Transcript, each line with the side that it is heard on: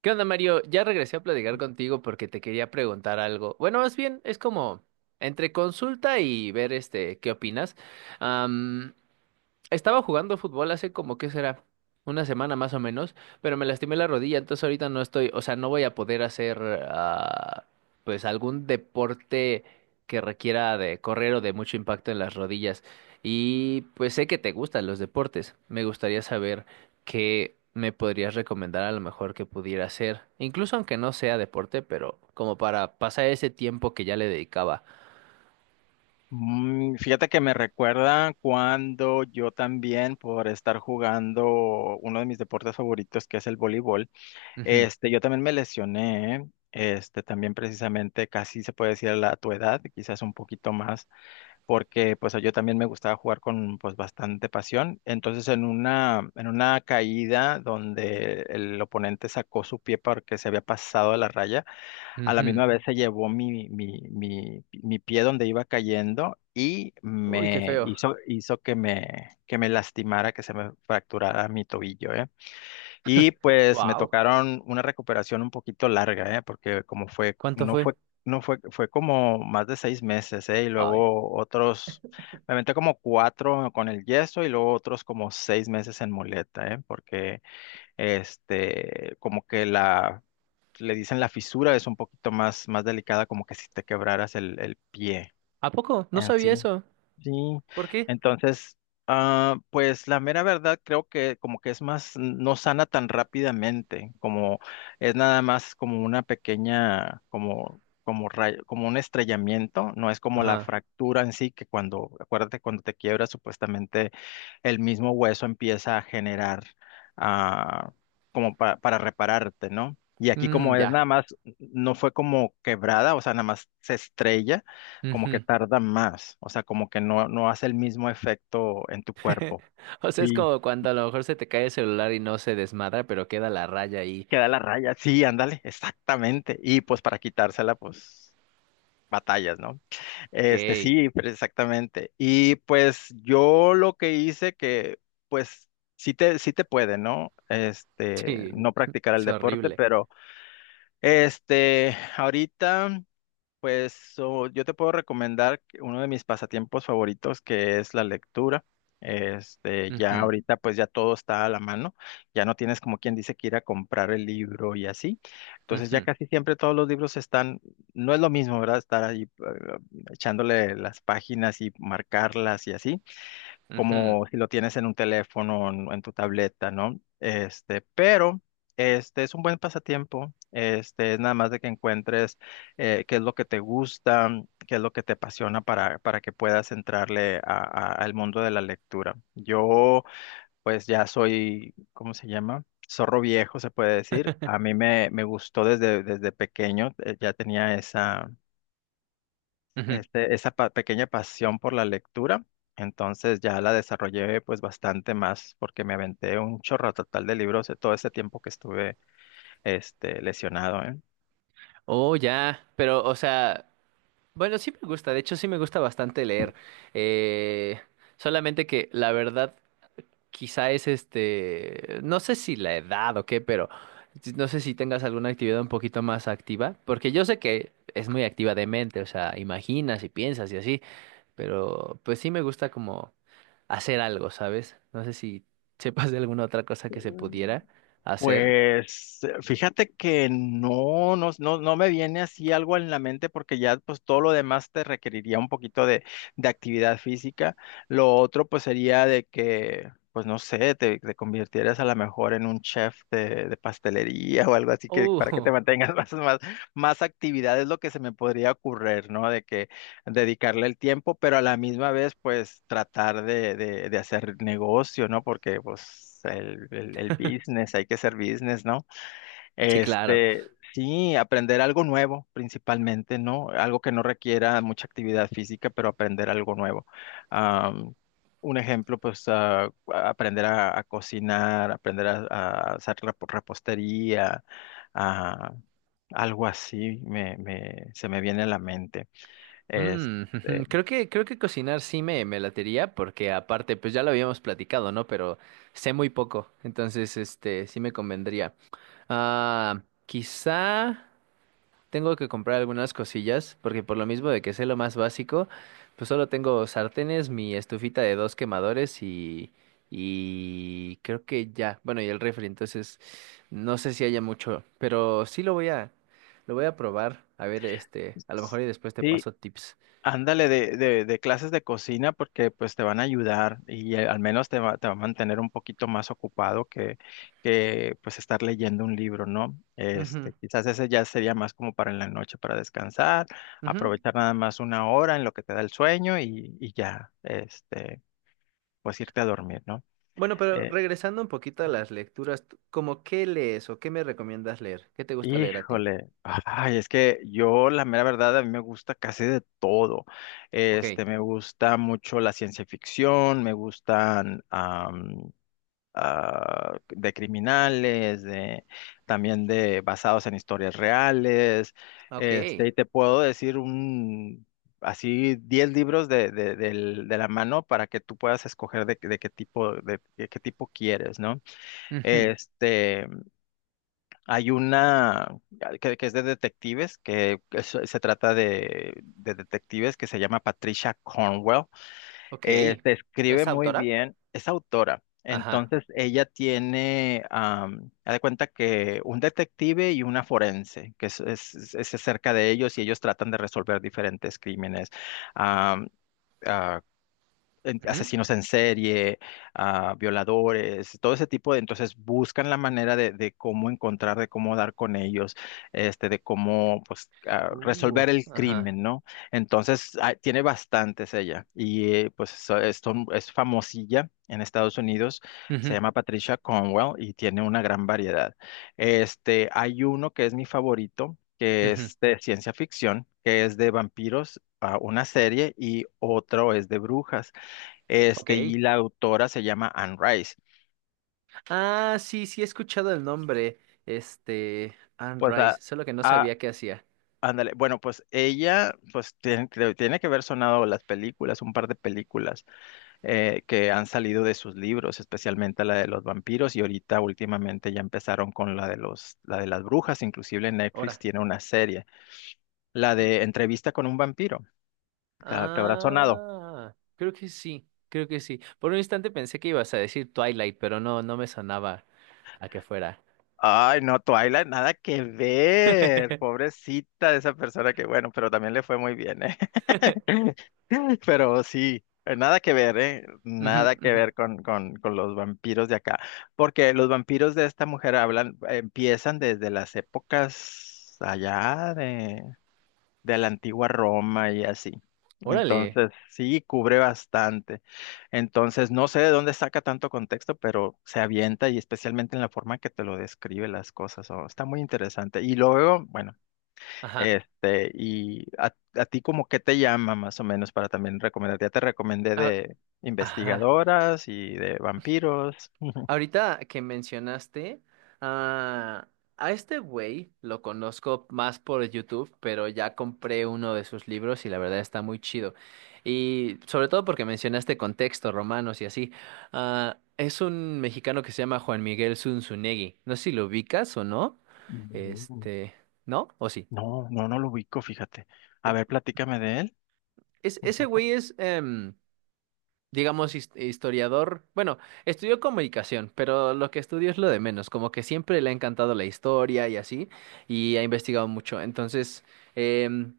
right: ¿Qué onda, Mario? Ya regresé a platicar contigo porque te quería preguntar algo. Bueno, más bien es como entre consulta y ver qué opinas. Estaba jugando fútbol hace como, ¿qué será? Una semana más o menos, pero me lastimé la rodilla, entonces ahorita no estoy, o sea, no voy a poder hacer, ah, pues, algún deporte que requiera de correr o de mucho impacto en las rodillas. Y pues sé que te gustan los deportes. Me gustaría saber qué me podrías recomendar a lo mejor que pudiera hacer, incluso aunque no sea deporte, pero como para pasar ese tiempo que ya le dedicaba.
left: Fíjate que me recuerda cuando yo también, por estar jugando uno de mis deportes favoritos, que es el voleibol,
right: Ujú,
left: yo también me lesioné, también precisamente casi se puede decir a tu edad, quizás un poquito más, porque pues yo también me gustaba jugar con pues bastante pasión. Entonces en una caída donde el oponente sacó su pie porque se había pasado a la raya, a la
right: ujú.
left: misma vez se llevó mi pie donde iba cayendo y
right: Uy, qué
left: me
right: feo.
left: hizo, hizo que me lastimara, que se me fracturara mi tobillo, ¿eh? Y pues me
right: Wow.
left: tocaron una recuperación un poquito larga, ¿eh? Porque como fue,
right: ¿Cuánto
left: no
right: fue?
left: fue, no fue, fue como más de 6 meses, ¿eh? Y
right: Ay.
left: luego otros, me aventé como cuatro con el yeso y luego otros como 6 meses en muleta, ¿eh? Porque como que le dicen la fisura es un poquito más, más delicada, como que si te quebraras el pie
right: ¿A poco? No
left: en
right: sabía
left: sí.
right: eso.
left: Sí,
right: ¿Por qué?
left: entonces, pues la mera verdad creo que como que es más, no sana tan rápidamente, como es nada más como una pequeña, como rayo, como un estrellamiento, no es como la
right: Ajá.
left: fractura en sí, que cuando, acuérdate, cuando te quiebras, supuestamente el mismo hueso empieza a generar, ah, como para repararte, ¿no? Y aquí
right: Mm,
left: como es
right: ya.
left: nada más, no fue como quebrada, o sea, nada más se estrella como que
right: Ujú.
left: tarda más, o sea, como que no hace el mismo efecto en tu cuerpo.
right: O sea, es
left: Sí,
right: como cuando a lo mejor se te cae el celular y no se desmadra, pero queda la raya ahí.
left: queda la raya, sí, ándale, exactamente. Y pues para quitársela, pues batallas, ¿no?
right: Ok.
left: Sí, pero exactamente. Y pues yo lo que hice que, pues, sí te puede, ¿no?
right: Sí,
left: No practicar el
right: es
left: deporte,
right: horrible.
left: pero ahorita. Pues yo te puedo recomendar que uno de mis pasatiempos favoritos que es la lectura. Ya
right: Ujú,
left: ahorita pues ya todo está a la mano, ya no tienes como quien dice que ir a comprar el libro y así. Entonces ya
right: ujú,
left: casi siempre todos los libros están, no es lo mismo, ¿verdad? Estar ahí echándole las páginas y marcarlas y así
right: ujú,
left: como si lo tienes en un teléfono, en tu tableta, ¿no? Pero este es un buen pasatiempo. Es nada más de que encuentres qué es lo que te gusta, qué es lo que te apasiona para que puedas entrarle al mundo de la lectura. Yo, pues ya soy, ¿cómo se llama? Zorro viejo, se puede decir. A mí me gustó desde pequeño, ya tenía esa,
right: ujú.
left: este, esa pa- pequeña pasión por la lectura. Entonces ya la desarrollé pues bastante más porque me aventé un chorro total de libros de todo ese tiempo que estuve lesionado, ¿eh?
right: Oh, ya. Pero, o sea, bueno, sí me gusta. De hecho, sí me gusta bastante leer. Eh, solamente que la verdad, quizá es no sé si la edad o qué, pero no sé si tengas alguna actividad un poquito más activa, porque yo sé que es muy activa de mente, o sea, imaginas y piensas y así, pero pues sí me gusta como hacer algo, ¿sabes? No sé si sepas de alguna otra cosa que se pudiera hacer.
left: Pues fíjate que no me viene así algo en la mente porque ya pues todo lo demás te requeriría un poquito de actividad física. Lo otro pues sería de que, pues no sé, te convirtieras a lo mejor en un chef de pastelería o algo así que para que te
right: Uh,
left: mantengas más actividad es lo que se me podría ocurrir, ¿no? De que dedicarle el tiempo, pero a la misma vez, pues tratar de hacer negocio, ¿no? Porque pues el business, hay que ser business, ¿no?
right: sí, claro.
left: Sí, aprender algo nuevo principalmente, ¿no? Algo que no requiera mucha actividad física, pero aprender algo nuevo. Am, un ejemplo, pues aprender a cocinar, aprender a hacer repostería, a... Algo así se me viene a la mente.
right: Mm,
left: Este,
right: creo que cocinar sí me latería, porque aparte, pues ya lo habíamos platicado, ¿no? Pero sé muy poco, entonces, sí me convendría. Quizá tengo que comprar algunas cosillas, porque por lo mismo de que sé lo más básico, pues solo tengo sartenes, mi estufita de dos quemadores y creo que ya, bueno, y el refri, entonces no sé si haya mucho, pero sí lo voy a probar, a ver, a lo mejor y después te
left: Sí,
right: paso tips.
left: ándale de clases de cocina porque pues te van a ayudar y al menos te va a mantener un poquito más ocupado que pues estar leyendo un libro, ¿no?
right: Ujú,
left: Quizás ese ya sería más como para en la noche, para descansar,
right: ujú.
left: aprovechar nada más una hora en lo que te da el sueño y ya, pues irte a dormir, ¿no?
right: Bueno, pero regresando un poquito a las lecturas, ¿cómo qué lees o qué me recomiendas leer? ¿Qué te gusta leer a ti?
left: Híjole, ay, es que yo la mera verdad a mí me gusta casi de todo.
right: Ok,
left: Me gusta mucho la ciencia ficción, me gustan de criminales, de también de basados en historias reales.
right: ok,
left: Y te puedo decir un así 10 libros de la mano para que tú puedas escoger de qué tipo quieres, ¿no?
right: ujú,
left: Este, hay una que es de detectives, se trata de detectives que se llama Patricia Cornwell.
right: ok.
left: Se escribe
right: ¿Es
left: muy
right: autora?
left: bien, es autora.
right: Ajá.
left: Entonces ella tiene, haz de cuenta que un detective y una forense, que es acerca de ellos y ellos tratan de resolver diferentes crímenes. Am, ah,
right: Ujú.
left: asesinos en serie, violadores, todo ese tipo de, entonces buscan la manera de cómo encontrar, de cómo dar con ellos, de cómo pues
right: Uh,
left: resolver el
right: ajá.
left: crimen, ¿no? Entonces tiene bastantes ella y pues es famosilla. En Estados Unidos se
right: Ujú,
left: llama Patricia Cornwell y tiene una gran variedad. Hay uno que es mi favorito, que
right: ujú.
left: es de ciencia ficción, que es de vampiros, una serie, y otro es de brujas.
right: Ok.
left: Y la autora se llama Anne Rice.
right: Ah, sí, sí he escuchado el nombre, Anne
left: Pues,
right: Rice, solo que no
left: a-
right: sabía qué hacía.
left: ándale, bueno, pues ella, pues tiene, tiene que haber sonado las películas, un par de películas que han salido de sus libros, especialmente la de los vampiros, y ahorita últimamente ya empezaron con la de las brujas, inclusive Netflix
right: Ahora.
left: tiene una serie, la de Entrevista con un vampiro, te habrá sonado.
right: Ah, creo que sí, creo que sí. Por un instante pensé que ibas a decir Twilight, pero no, no me sonaba a que fuera.
left: Ay, no, Twilight, nada que ver, pobrecita de esa persona que, bueno, pero también le fue muy bien, ¿eh? Pero sí, nada que ver, ¿eh?
right: Ujú,
left: Nada que
right: ujú.
left: ver con los vampiros de acá. Porque los vampiros de esta mujer hablan, empiezan desde las épocas allá de la antigua Roma y así.
right: Órale.
left: Entonces, sí, cubre bastante. Entonces, no sé de dónde saca tanto contexto, pero se avienta y especialmente en la forma que te lo describe las cosas. Oh, está muy interesante. Y luego, bueno.
right: Ajá.
left: Y a ti como qué te llama más o menos para también recomendar. Ya te recomendé
right: Ah,
left: de
right: ajá.
left: investigadoras y de vampiros.
right: Ahorita que mencionaste, ah, a este güey lo conozco más por YouTube, pero ya compré uno de sus libros y la verdad está muy chido. Y sobre todo porque mencionaste contexto, romanos y así. Ah, es un mexicano que se llama Juan Miguel Zunzunegui. No sé si lo ubicas o no.
left: No.
right: Este, ¿No? ¿O sí?
left: No, no, no lo ubico, fíjate. A ver, platícame de él un
right: Ese
left: poco.
right: güey es, digamos, historiador. Bueno, estudió comunicación, pero lo que estudió es lo de menos, como que siempre le ha encantado la historia y así, y ha investigado mucho. Entonces, em,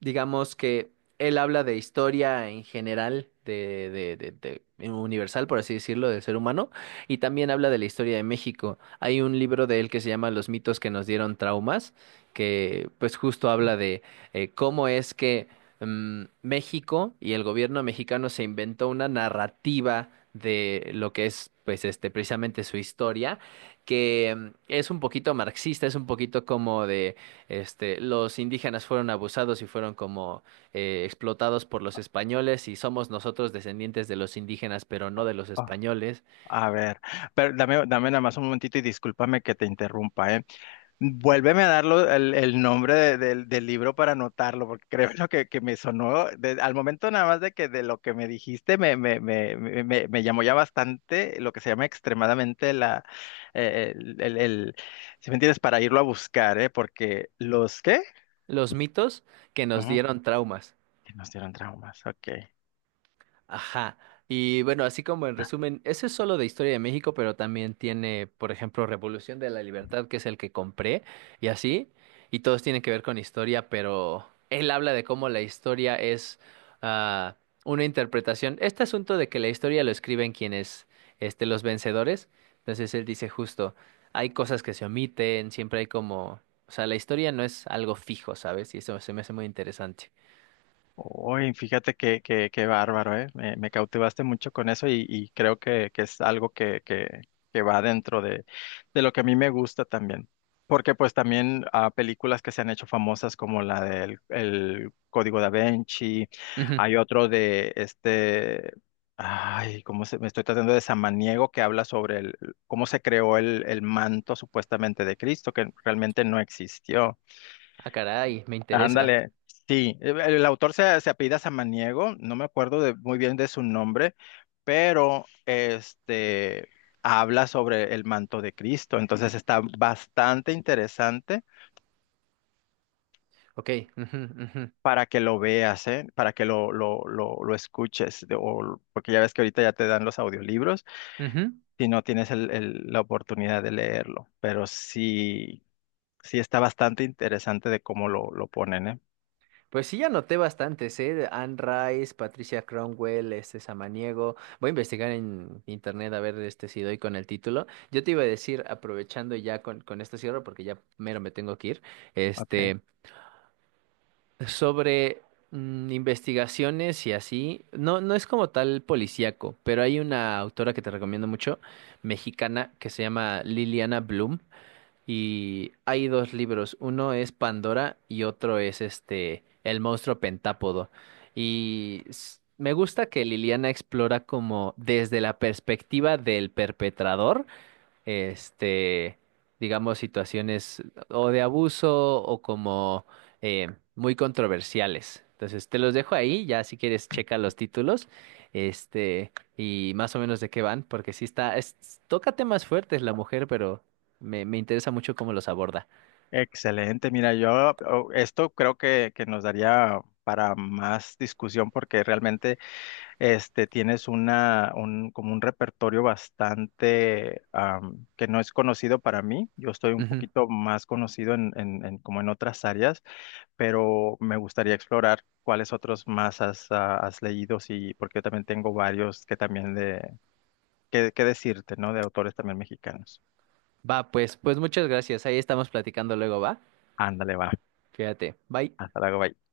right: digamos que él habla de historia en general, en universal, por así decirlo, del ser humano, y también habla de la historia de México. Hay un libro de él que se llama Los mitos que nos dieron traumas, que pues justo habla de cómo es que México y el gobierno mexicano se inventó una narrativa de lo que es, pues, precisamente su historia, que es un poquito marxista, es un poquito como de, los indígenas fueron abusados y fueron como explotados por los españoles y somos nosotros descendientes de los indígenas, pero no de los
left: Ah,
right: españoles.
left: a ver, pero dame nada más un momentito y discúlpame que te interrumpa, ¿eh? Vuélveme a darlo el nombre del libro para anotarlo, porque creo lo que me sonó, al momento nada más de que de lo que me dijiste me llamó ya bastante lo que se llama extremadamente la, eh, el, el, el- si me entiendes, para irlo a buscar, ¿eh? Porque los, ¿qué?
right: Los mitos que nos
left: Ujú,
right: dieron traumas.
left: que nos dieron traumas, ok.
right: Ajá. Y bueno, así como en resumen, ese es solo de Historia de México, pero también tiene, por ejemplo, Revolución de la Libertad, que es el que compré, y así. Y todos tienen que ver con historia, pero él habla de cómo la historia es ah, una interpretación. Este asunto de que la historia lo escriben quienes, los vencedores. Entonces él dice justo, hay cosas que se omiten, siempre hay como, o sea, la historia no es algo fijo, ¿sabes? Y eso se me hace muy interesante.
left: Uy, fíjate qué bárbaro, ¿eh? Me cautivaste mucho con eso y creo que es algo que va dentro de lo que a mí me gusta también. Porque pues también películas que se han hecho famosas como la del el Código da Vinci,
right: Ujú.
left: hay otro de ay, cómo se, me estoy tratando de Samaniego que habla sobre el, cómo se creó el manto supuestamente de Cristo, que realmente no existió.
right: Ah, caray, me interesa.
left: Ándale, sí, el autor se apellida Samaniego, no me acuerdo muy bien de su nombre, pero este habla sobre el manto de Cristo, entonces está bastante interesante
right: Ok, ujú, ujú,
left: para que lo veas, ¿eh? Para que lo escuches, porque ya ves que ahorita ya te dan los audiolibros,
right: ujú.
left: si no tienes la oportunidad de leerlo, pero sí está bastante interesante de cómo lo ponen, ¿eh?
right: Pues sí, ya noté bastantes, ¿eh? Anne Rice, Patricia Cromwell, este Samaniego. Voy a investigar en internet a ver si doy con el título. Yo te iba a decir, aprovechando ya con esto cierro, porque ya mero me tengo que ir,
left: Ok.
right: este, sobre investigaciones y así. No, no es como tal policíaco, pero hay una autora que te recomiendo mucho, mexicana, que se llama Liliana Bloom. Y hay dos libros, uno es Pandora y otro es El monstruo pentápodo. Y me gusta que Liliana explora como desde la perspectiva del perpetrador este, digamos, situaciones o de abuso o como eh, muy controversiales. Entonces, te los dejo ahí, ya si quieres checa los títulos, este, y más o menos de qué van, porque sí toca temas fuertes la mujer, pero me interesa mucho cómo los aborda.
left: Excelente, mira, esto creo que nos daría para más discusión porque realmente tienes como un repertorio bastante que no es conocido para mí. Yo estoy un
right: Ujú.
left: poquito más conocido como en otras áreas, pero me gustaría explorar cuáles otros más has leído y porque yo también tengo varios que también que decirte, ¿no? De autores también mexicanos.
right: Va, pues muchas gracias. Ahí estamos platicando luego, ¿va?
left: Ándale, va.
right: Fíjate. Bye.
left: Hasta luego, bye.